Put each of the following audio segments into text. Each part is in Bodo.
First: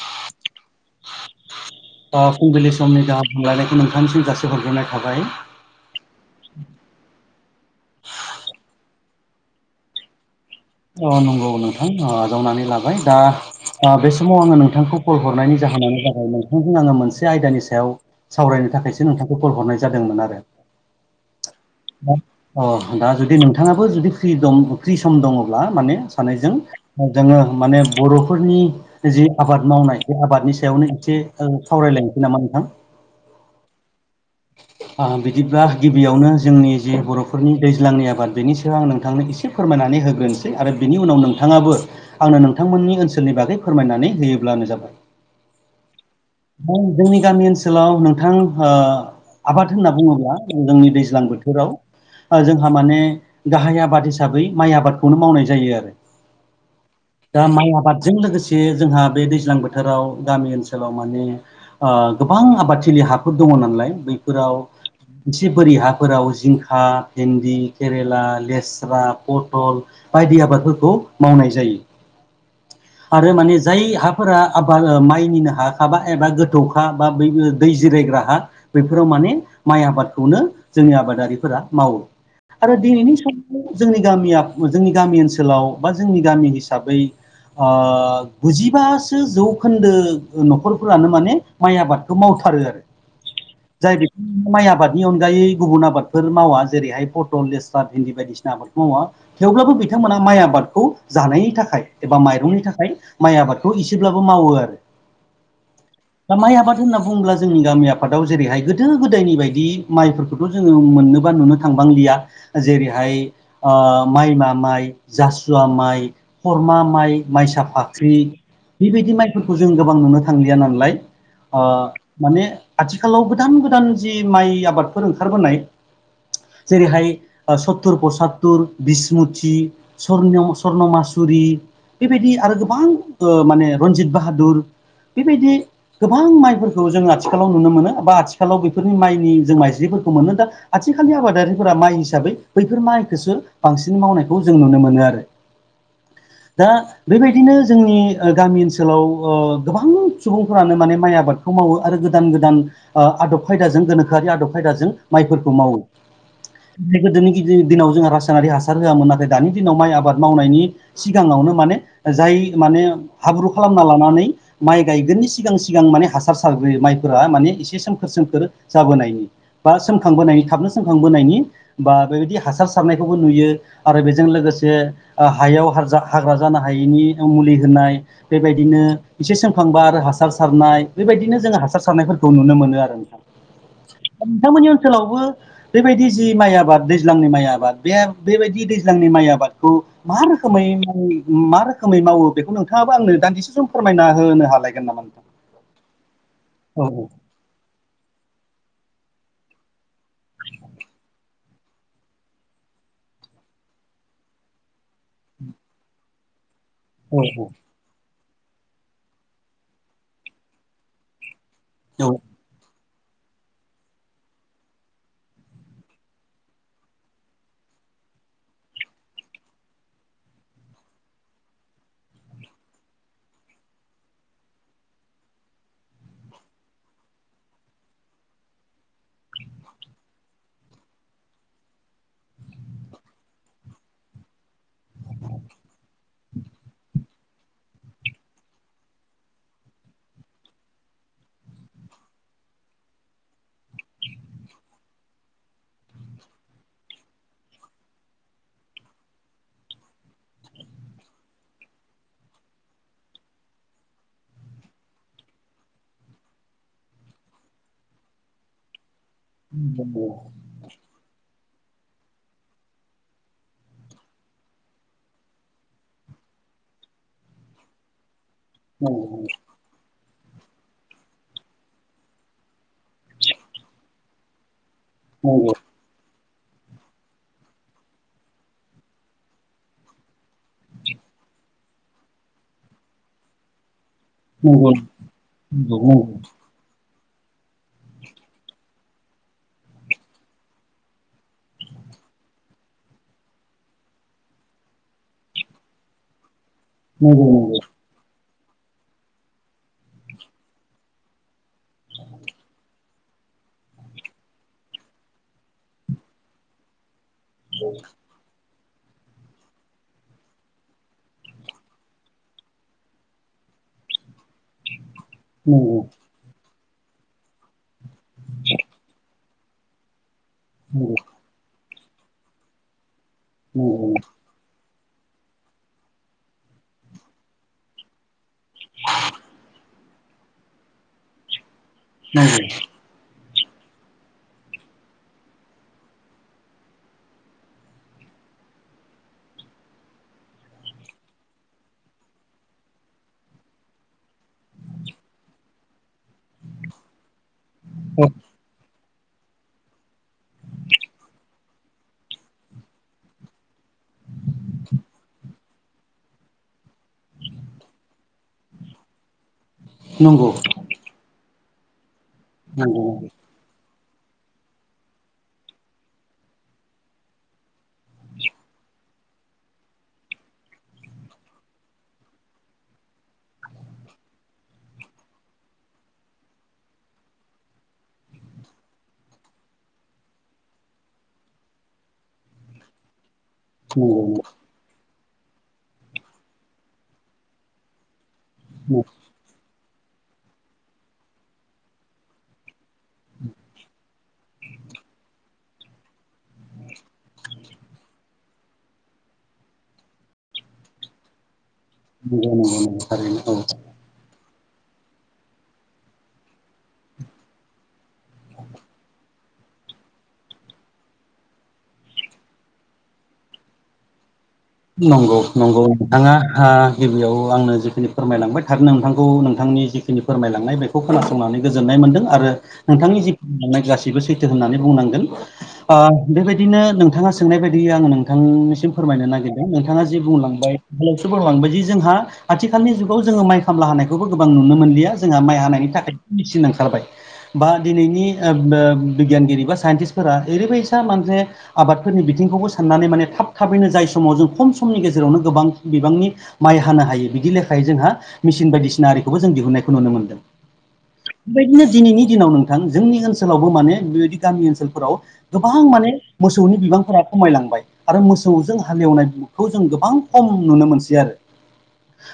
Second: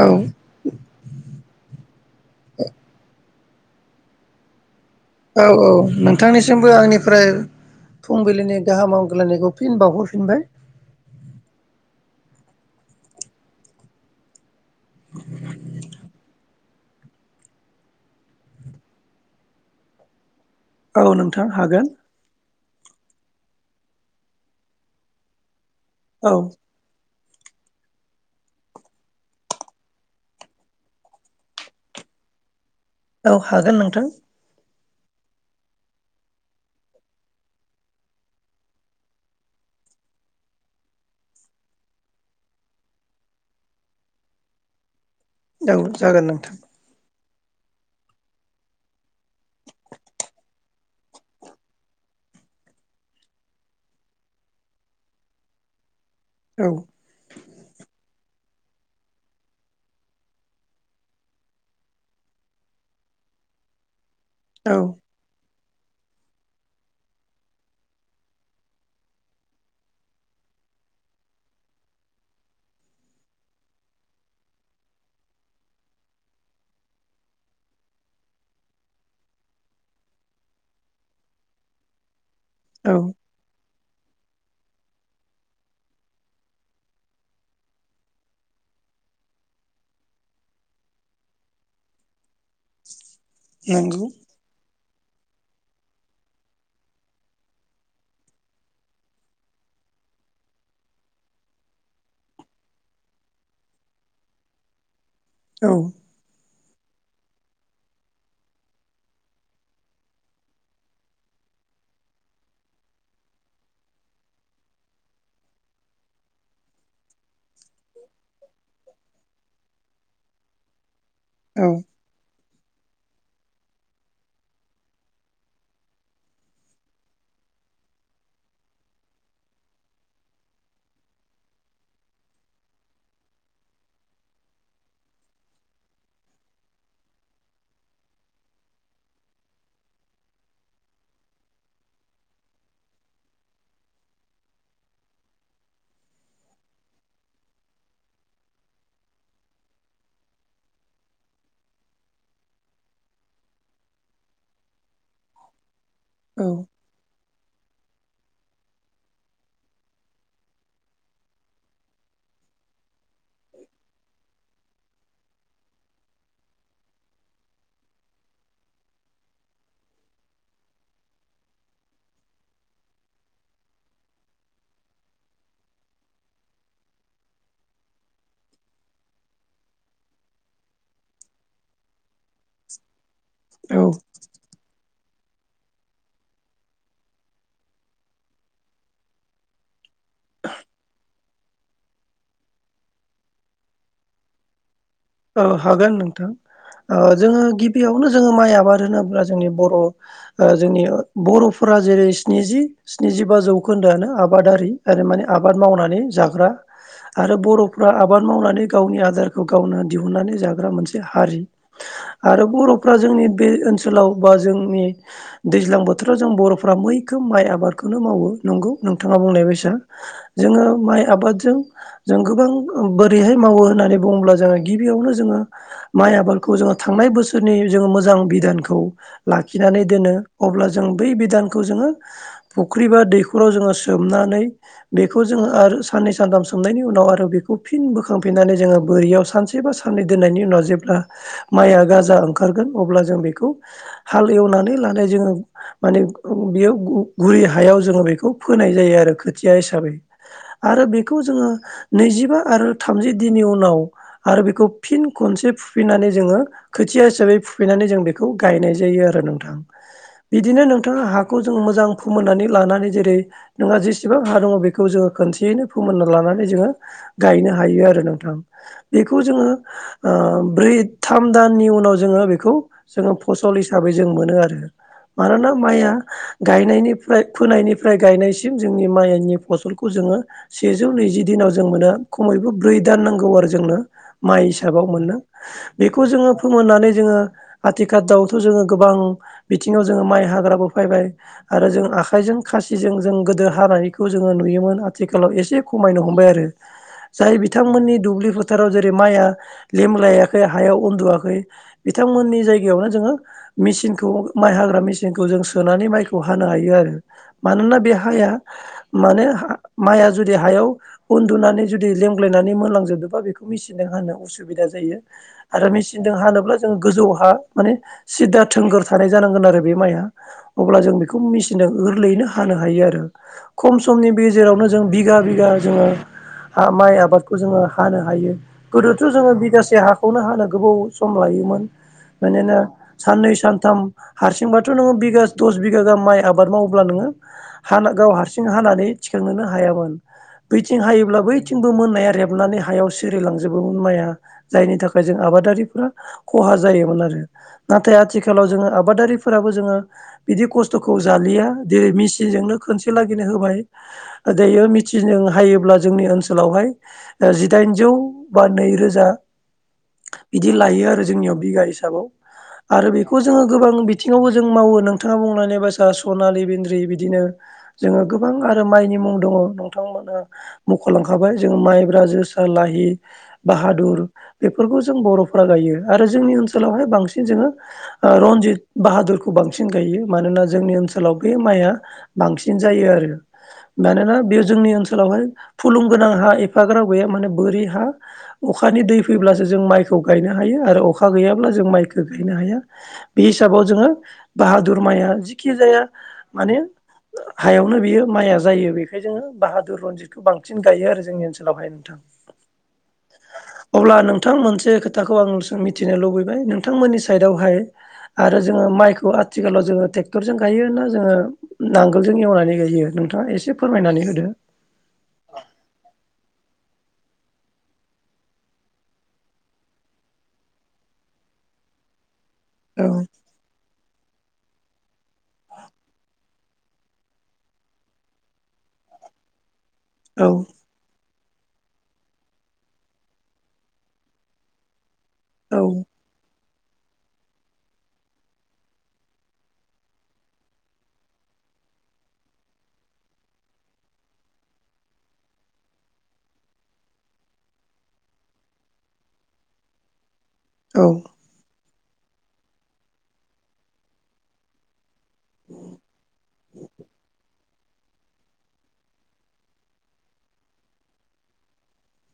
औ ओ फुंबिलि समनि गाहाम हामलायनायखौ नोंथांनिसिम जासिहरग्रोनाय थाबाय। औ -औ नोंथांनिसिमबो आंनिफ्राय फुंबिलिनि गाहाम हामलायनायखौ फिन बावहरफिनबाय। अ''नंगौ नोंथां। ओ जावनानै लाबाय दा ओ बे समाव आङो नोंथांखौ कल हरनायनि जाहोनानो जाबाय नोंथांजों आङो मोनसे आयदानि सायाव सावरायनो थाखायसो नोंथांखौ कल हरनाय जादोंमोन आरो। औ नोंथां हागोन। अ -दा जुदि नोंथाङाबो जुदि फ्रि दं फ्रि सम दङब्ला माने औ सानैजों जोङो माने बर'फोरनि जि आबाद मावनाय बे आबादनि सायावनो एसे सावरायलायनोसै नामा नोंथां। औ हागोन नोंथां। [inaudible] ओ बिदिब्ला गिबियावनो जोंनि जे बर'फोरनि दैज्लांनि आबाद बेनि सायाव आं नोंथांनो एसे फोरमायनानै होग्रोनोसै आरो बिनि उनाव नोंथाङाबो आंनो नोंथांमोननि ओनसोलनि बागै फोरमायनानै होयोब्लानो जाबाय। औ जागोन नोंथां। औ जोंनि गामि ओनसोलाव नोंथां हो आबाद होनना बुङोब्ला जों जोंनि दैज्लां बोथोराव ओ जोंहा माने गाहाय आबाद हिसाबै माइ आबादखौनो मावनाय जायो आरो। औ। दा माइ आबादजों लोगोसे जोंहा बे दैज्लां बोथोराव गामि ओनसोलाव माने ओ गोबां आबादथिलि हाफोर दङ नालाय बैफोराव औ मोनसे बोरि हाफोराव जिंखा, भेन्दि, केरेला, लेस्रा, पथल बायदि आबादफोरखौ मावनाय जायो। आरो माने जाय हाफोरा आबाद माइनिनो हाखाबा एबा गोथौखा बा बैबो दै जिरायग्रा हा बेफोराव माने माइ आबादखौनो जोंनि आबादारिफोरा मावो। औ [unintelligible] जोंनि गामिया जोंनि गामि ओनसोलाव बा जोंनि गामि हिसाबै ओ गुजिबासो जौखोन्दो न'खरफोरानो माने माइ आबादखौ मावथारो आरो जाय नंगौ बिदि माइ आबादनि अनगायै गुबुन आबादफोर मावा जेरैहाय पटल, लेस्रा, भिन्दि बायदिसिना आबादखौ मावा थेवब्लाबो बिथांमोना माइ आबादखौ जानायनि थाखाय एबा माइ माइरंनि थाखाय माइ आबादखौ एसेब्लाबो मावो आरो। औ। दा माइ आबाद होनना बुङोब्ला जोंनि गामि आफादाव जेरैहाय गोदो गोदायनि बायदि माइफोरखौ थ' जोङो मोननो बा नुनो थांबांलिया जेरैहाय ओ माइ मा माइ, जासुवा माइ, खरमा माइ माइसा फाख्रि बेबायदि माइफोरखौ जों गोबां नुनो थांलिया नालाय ओ औ माने आथिखालाव गोदान गोदान जि माइ आबादफोर ओंखारबोनाय जेरैहाय-ओ सत्तुर पसात्तुर बिस्मुथि स्वर्नमास्वर्नमासुरि बेबायदि आरो गोबां ओ माने रन्जित बाहादुर बेबायदि गोबां माइफोरखौ जों आथिखालाव नुनो मोनो बा आथिखालाव बेफोरनि माइनि जों माइज्रिफोरखौ मोनो दा आथिखालनि आबादारिफोरा माइ हिसाबै बैफोर माइखौसो बांसिन मावनायखौ जों नुनो मोनो आरो दा बेबायदिनो जोंनि गामि ओनसोलाव गोबां सुबुंफोरानो माने माइ आबाद आ मावो आरो गोदान गोदान आदब खायदाजों गोनोखोआरि आदब खायदाजों माइफोरखौ मावो औ गोदोनि गदिर दिनाव जोंहा रासायनारि हासार होआमोन नाथाय दानि दिनाव माइ आबाद मावनायनि सिगाङावनो माने जाय माने हाब्रु खालामना लानानै माइ गायगोननि सिगां सिगां माने हासार सारग्रोयो माइफोरा माने एसे सोमखोर सोमखोर जाबोनायनि बा सोंखांबोनायनि थाबनो सोंखांबोनायनि बा बेबायदि हासार सारनायखौबो नुयो आरो बेजों लोगोसे हायाव हारजा हाग्रा जानो हायैनि मुलि होनाय बेबायदिनो एसे सोंखांबा आरो हासार सारनाय बेबायदिनो जोङो हासार सारनायफोरखौ खौ नुनो मोनो आरो नोंथां औ नोंथांमोननि ओनसोलावबो बेबायदि जि माइ आबाद दैज्लांनि माइ आबाद बे बेबायदि दैज्लांनि माइ आबादखौ मा रोखोमै आं मा रोखोमै मावो बेखौ नोंथाङाबो आंनो दान्दिसे सम फोरमायना होनो हालायगोन नामा औ हागोन औ नोंथां जोङो गिबियावनो जोङो माइ आबाद होनोब्ला जोंनि बर' ओ जोंनि बर'फोरा जेरै स्निजि स्निजिबा जौखोन्दोआानो आबादारि आरो माने आबाद मावनानै जाग्रा आरो औ बर'फ्रा आबाद मावनानै गावनि आदारखौ गावनो दिहुननानै जाग्रा मोनसे हारि औ आरो बर'फ्रा जोंनि बे ओनसोलाव बा जोंनि दैज्लां बोथोराव जों बर'फ्रा मैखौ माइ आबादखौनो मावो नंगौ नोंथाङा बुंलायबायसा जोङो माइ आबादजों जों गोबां बोरैहाय मावो होननानै बुङोब्ला जों गिबियावनो जोङो माइ आबादखौ जोङो थांनाय बोसोरनि जोङो मोजां बिधानखौ लाखिनानै दोनो अब्ला जों बै बिधानखौ जोङो फुख्रि बा दैखराव जोङो सोमनानै बेखौ जोङो आरो साननै सानथाम सोंनायनि उनाव आरो बेखौ फिन बोखांफिननानै जोङो बोरैयाव सानसे एसेबा साननै दोननायनि उनाव जेब्ला माइआ गाजा ओंखारगोन अब्ला जों बेखौ हाल एवनानै लानाय जोङो माने बेयो गुरि हायाव जोङो बेखौ फोनाय जायो आरो खोथिया हिसाबै आरो बेखौ जोङो नैजिबा आरो थामजि दिननि उनाव आरो बेखौ फिन खनसे फुफिननानै जोङो खोथिया हिसाबै फुफैनानै जों बेखौ गायनाय जायो आरो नोंथां नंगौ बिदिनो नोंथाङा हा बेखौ जों मोजां फोमोननानै लानानै जेरै नोंहा जेसेबां हा दङ बेखौ जोङो खनसेयैनो फोमोनना लानानै जोङो गायनो हायो आरो नोंथां बेखौ नंगौ जोङो ओ ब्रै थाम दाननि उनाव जोङो बेखौ जोङो फसल हिसाबै जों मोनो आरो मानोना नंगौ माइया गायनायनिफ्राय फोनायनिफ्राय गायनायसिम जोंनि माइनि फसलखौ जोङो सेजौ नैजि दिनाव जों मोनो खमैबो ब्रै दान नांगौ आरो जोंनो माइ नंगौ नंगौ हिसाबाव मोनो नंगौ नंगौ बेखौ जोङो फोमोननानै जोङो आथिखाल दाउथ' जोङो गोबां बिथिङाव जोङो माइ हाग्राबो फैबाय आरो जों आखाइजों खासिजों जों गोदो हानायखौ जोङो नुयोमोन आथिखालाव एसे खमायनो हमबाय आरो। जाय नंगौ बिथांमोननि दुब्लि फोथाराव जेरै माइआ लेमलायाखै हायाव उन्दुवाखै बिथांमोननि जायगायावनो जोङो मेचिनखौ माइ हाग्रा मेचिनखौ जों सोनानै माइखौ हानो हायो आरो। मानोना बे हाया माने माइआ जुदि हायाव उन्दुनानै जुदि लेंग्लायनानै मोनलांजोबदोंबा बेखौ मेसिनजों हानो उसुबिदा जायो आरो नंगौ नंगौ मेचिनजों हानोब्ला जों गोजौ हा माने सिदा थोंगोर थानाय जानांगोन आरो बे माइआ अब्ला जों बेखौ मिसि सिनजों गोरलैैनो हानो हायो आरो खम समनि बे जेरावनो जों बिगा बिगा जोङो माइ आबादखौ जोङो हानो हायो। गोदोथ' जोङो बिगासे हाखौनो हानो गोबाव सम लायोमोन मानोना साननै सानथाम हारसिंबाथ' नोङो बिगा दस बिगा गाहाम माइ आबाद मावोब्ला नोङो हाना गाव हारसिं हानानै थिखांहोनो हायामोन। बैथिं हायोब्ला बैथिंबो मोननाया रेबनानै हायावसो सिरिलांजोबोमोन माइया जायनि थाखाय जों आबादारिफोरा खहा जायोमोन आरो। नाथाय आथिखालाव जोङो आबादारिफोराबो जोङो बिदि खस्थ'खौ जालिया जेरै मेसिनजोंनो खनसे लागिनो होबाय। दायो मिथिनो हायोब्ला जोंनि ओनसोलावहाय जिदाइन जौ बा नैरोजा नंगौ बिदि लायो जोंनि बिगा हिासाबाव आरो बेखौ जो जोङो गोबां बिथिङावबो जों मावो नोंथाङा बुंनानै बा सनालि बेन्द्रि बिदिनो जोङो गोबां आरो माइनि मुं दङ नोंथांमोना मख'लांखाबाय जों माइब्रा जो सा लाहि बाहादुर बेफोरखौ जों बर'फोरा गायो आरो जोंनि ओनसोलावहाय बांसिन जोङो रनजित बाहादुरखौ बांसिन गायो मानोना जोंनि ओनसोलाव बे माइआ बांसिन जायो आरो। मानोना बेयो जोंनि ओनसोलावहाय फुलुंगोनां हा एफाग्राब गैया माने बोरि हा नंगौ अखानि दै फैब्लासो जों माइखौ गायनो हायो आरो अखा गैयाब्ला जों माइखो गायनो हाया। बे हिसाबाव जोङो बाहादुर माइया जिखि जाया माने हायावनो बियो माइाया जायो बेखायनो जोङो बाहादुर रनजित बेखौ बांसिन गायो आरो जोंनि ओनसोलावहाय नोंथां। औ थारैनो औ अब्ला नोंथां मोनसे खोथाखौ आं मिथिनो लुबैबाय नोंथांमोननि साइडआवहाय आरो जोङो माइखौ आथिखालाव जोङो ट्रेक्टरजों गायोना जोङो नांगोलजों एवनानै गायो नोंथाङा एसे फोरमायनानै होदो। नंगौ नंगौ नोंथाङा ओ गिबियाव आंनो जिखिनि फोरमायलांबाय थारनो नोंथांखौ नोंथांनि जि खिनि फोरमायलांनाय बेखौ खोनासंनानै गोजोननाय मोनदों आरो औ नोंथांनि जि बुंनाय गासैबो सैथो होननानै बुंनांगोन। ओ बेबायदिनो नोंथाङा सोंनाय बायदिय आङो नोंथांनिसिम फोरमायनो नागिर दों नोंथाङा जे औ बुंलांबाय [unintelligible] बायदि जोंहा आथिखालनि जुगाव जोङो माइ खामला होनानायखौबो गोबां नुनो मोनलिया। जोंहा माइ औ हानायनि थाखाय मेसिन ओंखारबाय। बा दिनैनि ओ बिगियानगिरि बा साइन्टिस्टफोरा ओरैबायसा मोनसे आबादफोरनि बिथिंखौबो साननानै माने थाब थाबैनो जाय समाव जों खम समनि गेजेरावनो गोबां बिबांनि माइ हानो हायो बिदि लेखायै जोंहा मेसिन बायदिसिना आरिखौबो जों दिहुनायखौ नुनो मोनदों। औ। बेबायदिनो दिनैनि दिनाव नोंथां जोंनि ओनसोलावबो माने बेबायदि गामि ओनसोलफोराव गोबां माने मोसौनि बिबांफोरा खमायलांबाय आरो मोसौजों हालेवनाय खौ जों गोबां खम नुनो मोनसै आरो।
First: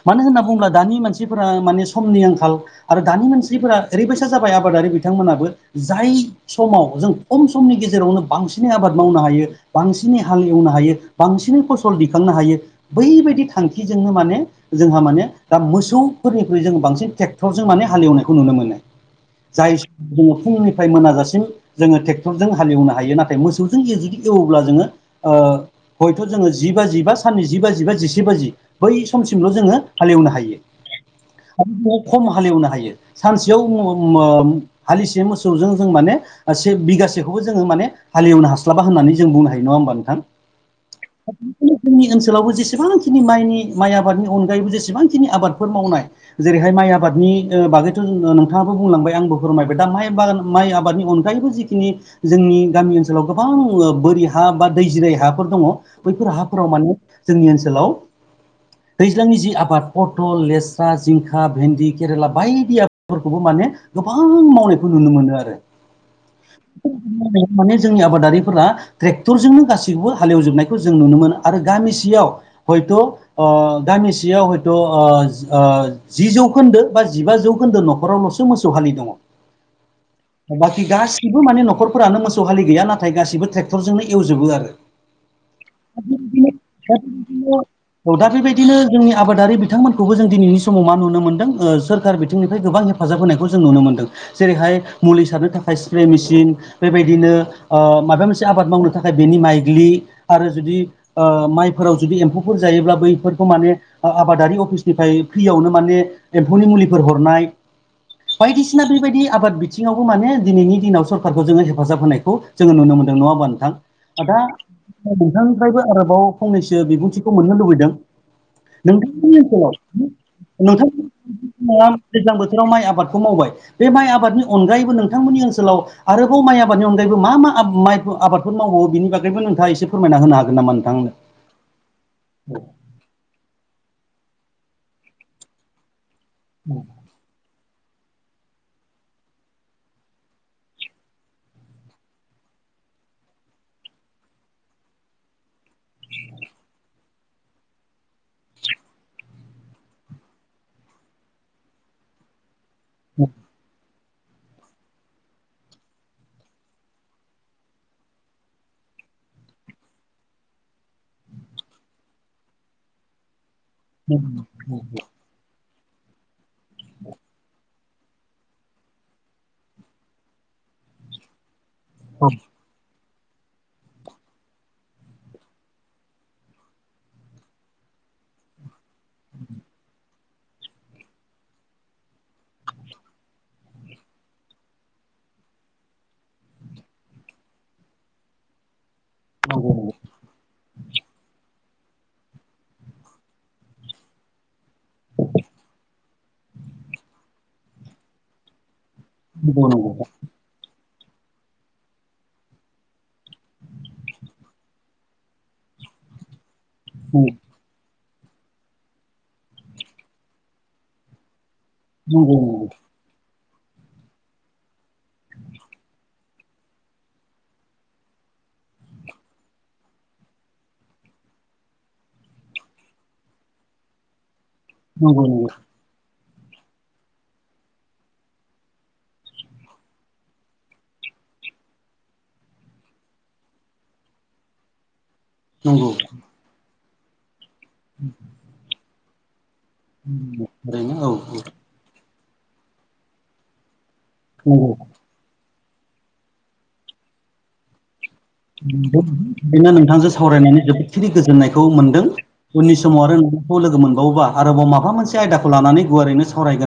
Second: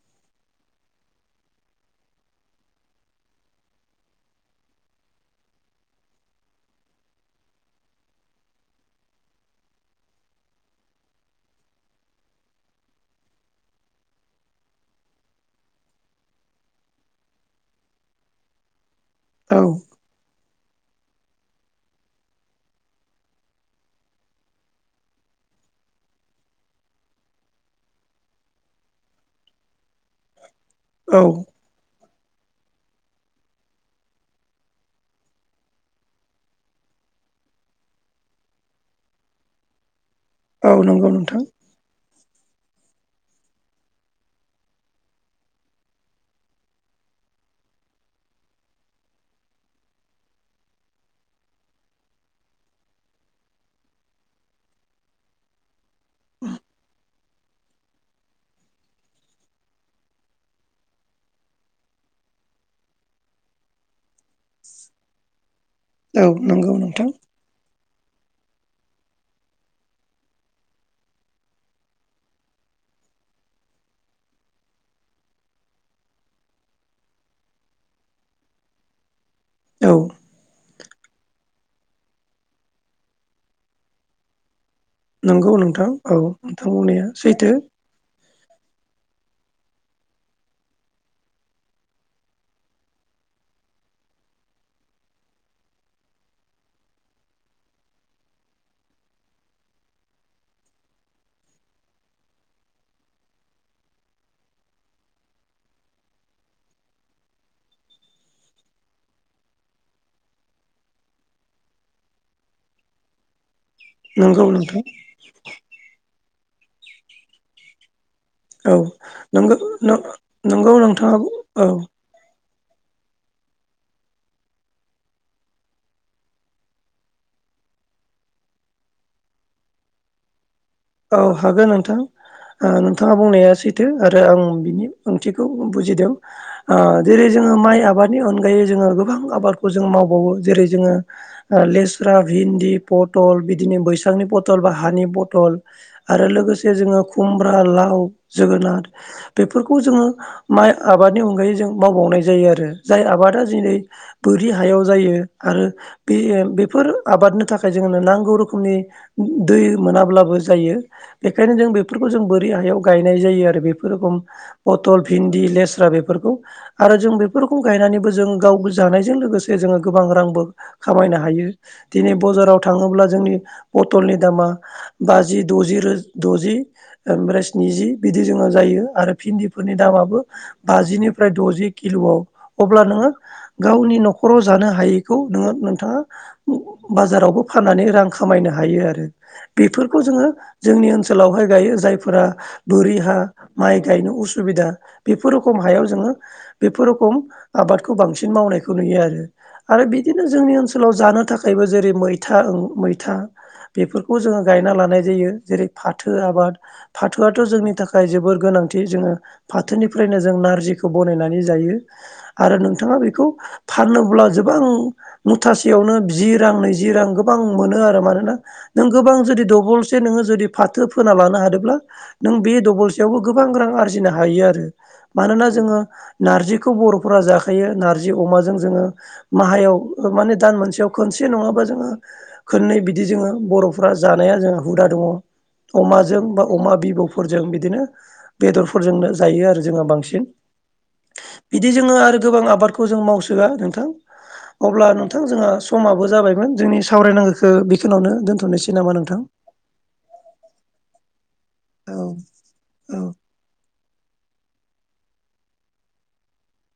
मानो होनना बुङोब्ला दानि मानसिफोरा माने समनि आंखाल। आरो दानि मानसिफोरा ओरैबायसा जाबाय आबादारि बिथांमोनाबो जाय समाव जों खम समनि गेजेरावनो बांसिनै आबाद मावनो हायो। बांसिनै हाल एवनो हायो बांसिनै फसल दिखांनो हायो बैबायदि थांखिजोंनो माने जोंहा माने दा मोसौफोरनिफ्रायुइ जोङो बांसिन ट्रेक्टरजों माने हालेवनायखौ नुनो मोनो। औ जाय सम जोङो फुंनिफ्राय मोनाजासिम जोङो ट्रेक्टरजों हालेवनो हायो नाथाय मोसौजों जुदि एवोब्ला जोङो हयथ' जोङो जि बाजि बा साननै जि बाजि बा जिसे बाजि बै समसिमल' जोङो हालेवनो हायो। औ। आरो बे खम हालेवनो हायो। सानसेयाव हालिसे मोसौजों जों माने से बिगासेखौबो जोङो माने हालेवनो हास्लाबा होननानै जों बुंनो हायो नङा होनोमबा नोंथां। औ नंगौ नोंथां। जोंनि ओनसोलावबो जेसेबांखिनि माइनि माइ आबादनि अनगायैबो जेसेबांखिनि आबादफोर मावनाय जेरैहाय माइ आबादनि बागैथ' नोंथाङाबो बुंलांबाय आंबो फोरमायबाय दा माइ बागान माइ आबादनि अनगायैबो जिखिनि जोंनि गामि ओनसोलाव गोबां बोरि हा बा दै जिराय हाफोर दङ। बैफोर हाहाफोराव माने जोंनि ओनसोलाव दैज्लांनि जि आबाद पथल लेस्रा जिंखा भेन्दि केरेला बायदि आबादफोरखौबो माने गोबां मावनायखौ नुनो मोनदों आरो। औ नंगौ नोंथां माने जोंनि आबादारिफोरा ट्रेक्टरजोंनो गासैखौबो हालेवजोबनाय खौ जों नुनो मोनो आरो गामिसेयाव हयथ' गामिसेयाव हयथ' जि जौखोन्दो बा जिबा जौखोन्दो न'खरावल'सो मोसौ हलि दङ औ। बाखि गासिबो माने न'खरफोरानो मोसौ हालि गैया नाथाय गासिबो ट्रेक्टरजोंनो एवजोबो आरो। नंगौ नोंथां औ नोंथां बुंनाया सैथो। औ दा बेबायदिनो जोंनि आबादारि बिथांमोनखौबो जों दिनैनि समाव मा नुनो मोनदों सोरखार बिंनिफ्राय गोबां हेफाजाब होनायखौ जों नुनो मोन्दों जेरैहाय मुलि सारनो थाखाय स्प्रे मेसिन बेबायदिनो माबा मोनसे आबाद मावनो थाखाय बेनि माइग्लि आरो जुदि माइफोराव जुदि एम्फौफोर जायोब्ला बैफोरखौ माने आबादारि अफिसनिफ्राय फ्रियावनो माने एम्फौनि मुलिफोर हरनाय बायदिसिना बेबायदि आबाद बिथिङावबो माने दिनैनि दिनाव सरखारारखौ जोङो हेफाजाब होनायखौ जोङो नुनो मोनदों नङा होमबा नोंथां? दा नंगौ नोंथां नोंथांनिफ्रायबो आरोबाव फंनैसो बिबुंथिखौ मोननो लुबैदों। औ नोंथांनि नंगौ ओनसोलाव नंगौ नोंथां नोंथाङा औ दैज्लां बोथोराव माइ आबादखौ मावबाय बे माइ आबादनि अनगायैबो नोंथांमोननि ओनसोलाव आरोबाव माइ आबादनि अनगायबो मा मा माइ आबादफोर मावबावो बिनि बागैबो नोंथाङा एसे फोरमायना होनो हागोन नामा? नोंथां औ हागोन नोंथां नोंथाङा बुंनाया आरो आं बिनि ओंथिखौ बुजिदों। जेरै जोङो माइ आबादनि अनगायै जोङो गोबां आबादखौ जों मावबावो जेरै जोङो लेस्रा भिन्दि पथल बिदिनो बैसांनि पथल बा हानि पथल आरो लोगोसे जोङो खुमब्रा लाव जोगोनार बेफोरखौ जोङो माइ आबादनि अनगायै जों मावबावनाय जायो आरो। जाय आबादा दिनै बोरि हायाव जायो आरो बे बेफोर आबादनि थाखाय जोंनो नांगौ रोखोमनि दै मोनाब्लाबो जायो। बेखायनो जों बेफोरखौ बोरि हायाव गायनाय जायो आरो बेफोर रकम पटल भिन्दि लेस्रा बेफोरखौ आरो जों बेफोरखौ गायनानैबो जों गाव जानायजों लोगोसे जोङो गोबां रांबो खामायनो हायो दिनै बाजाराव थाङोब्ला जोंनि पतलनि दामा जि द'जि रो द'जि ओमफ्राय स्निजि बिदि जोङो जायो। आरो भिन्दिफोरनि दामाबो बाजिनिफ्राय द'जि किल'आव अब्ला नोङो गावनि न'खराव जानो हायैखौ नोङो नोंथाङा बाजारावबो फाननानै रां खामायनो हायो आरो बेफोर आंनो? जोङो जोंनि ओनसोलावहाय गायो जायफोरा बोरि हा माइ गायनो उसुबिदा बेफोर रोखम हायाव जोङो बेफोर रखम आबादखौ बांसिन मावनायखौ नुयो आरो आरो बिदिनो जोंनि ओनसो सोलाव जानो थाखायबो जेरै मैथा-मैथा बेफोरखौ जोङो गायना लानाय जायो जेरै फाथो आबाद नंगौ फाथोआथ' जोंनि थाखाय खाय जोबोर गोनांथि जोङो फाथोनिफ्रायनो जों नारजिखौ बानायनानै जायो। आरो नंगौ नोंथाङा बेखौ फानोब्ला गोबां मुथासेयावनो जि रां नैजि रां गोबां मोनो आरो मानोना नों गोबां जुदि दबलसे नोङो जुदि फाथो फोना लानो हादोंब्ला नों बे दबलसेयावबो गोबां रां आरजिनो हायो आरो मानोना नंगौ जोङो नार्जिखौ बर'फोरा जाखायो नारजि अमाजों जोङो माहायाव माने दान मोनसेयाव खनसे नङाबा जोङो खननै बिदि जोङो बर'फ्रा जानाया जोंहा हुदा दङ नंगौ अमाजों बा अमा बिबुफोरजों बिदिनो [inaudible] फोरजोंनो जायो आरो जोंहा बांसिन। नंगौ ओरैनो औ दि जोङो आरो गोबां आबादखौ जों मावसोयो नोंथां नंगौ अब्ला नथां जोंहा समाबो जाबायमोन जोंनि सावरायनांगौखौ बेखिनावनो दोनथ'नो बेनो नोंथांजों सावरायनानै जोबोदखिनि गोजोननायखौ औ मोनदों उननि समाव औ आरो नों खौ लोगो मोनबावोबा आरोबाव माबा मोनसे आयदाखौ लानानै गुवारैनो सावरायगोन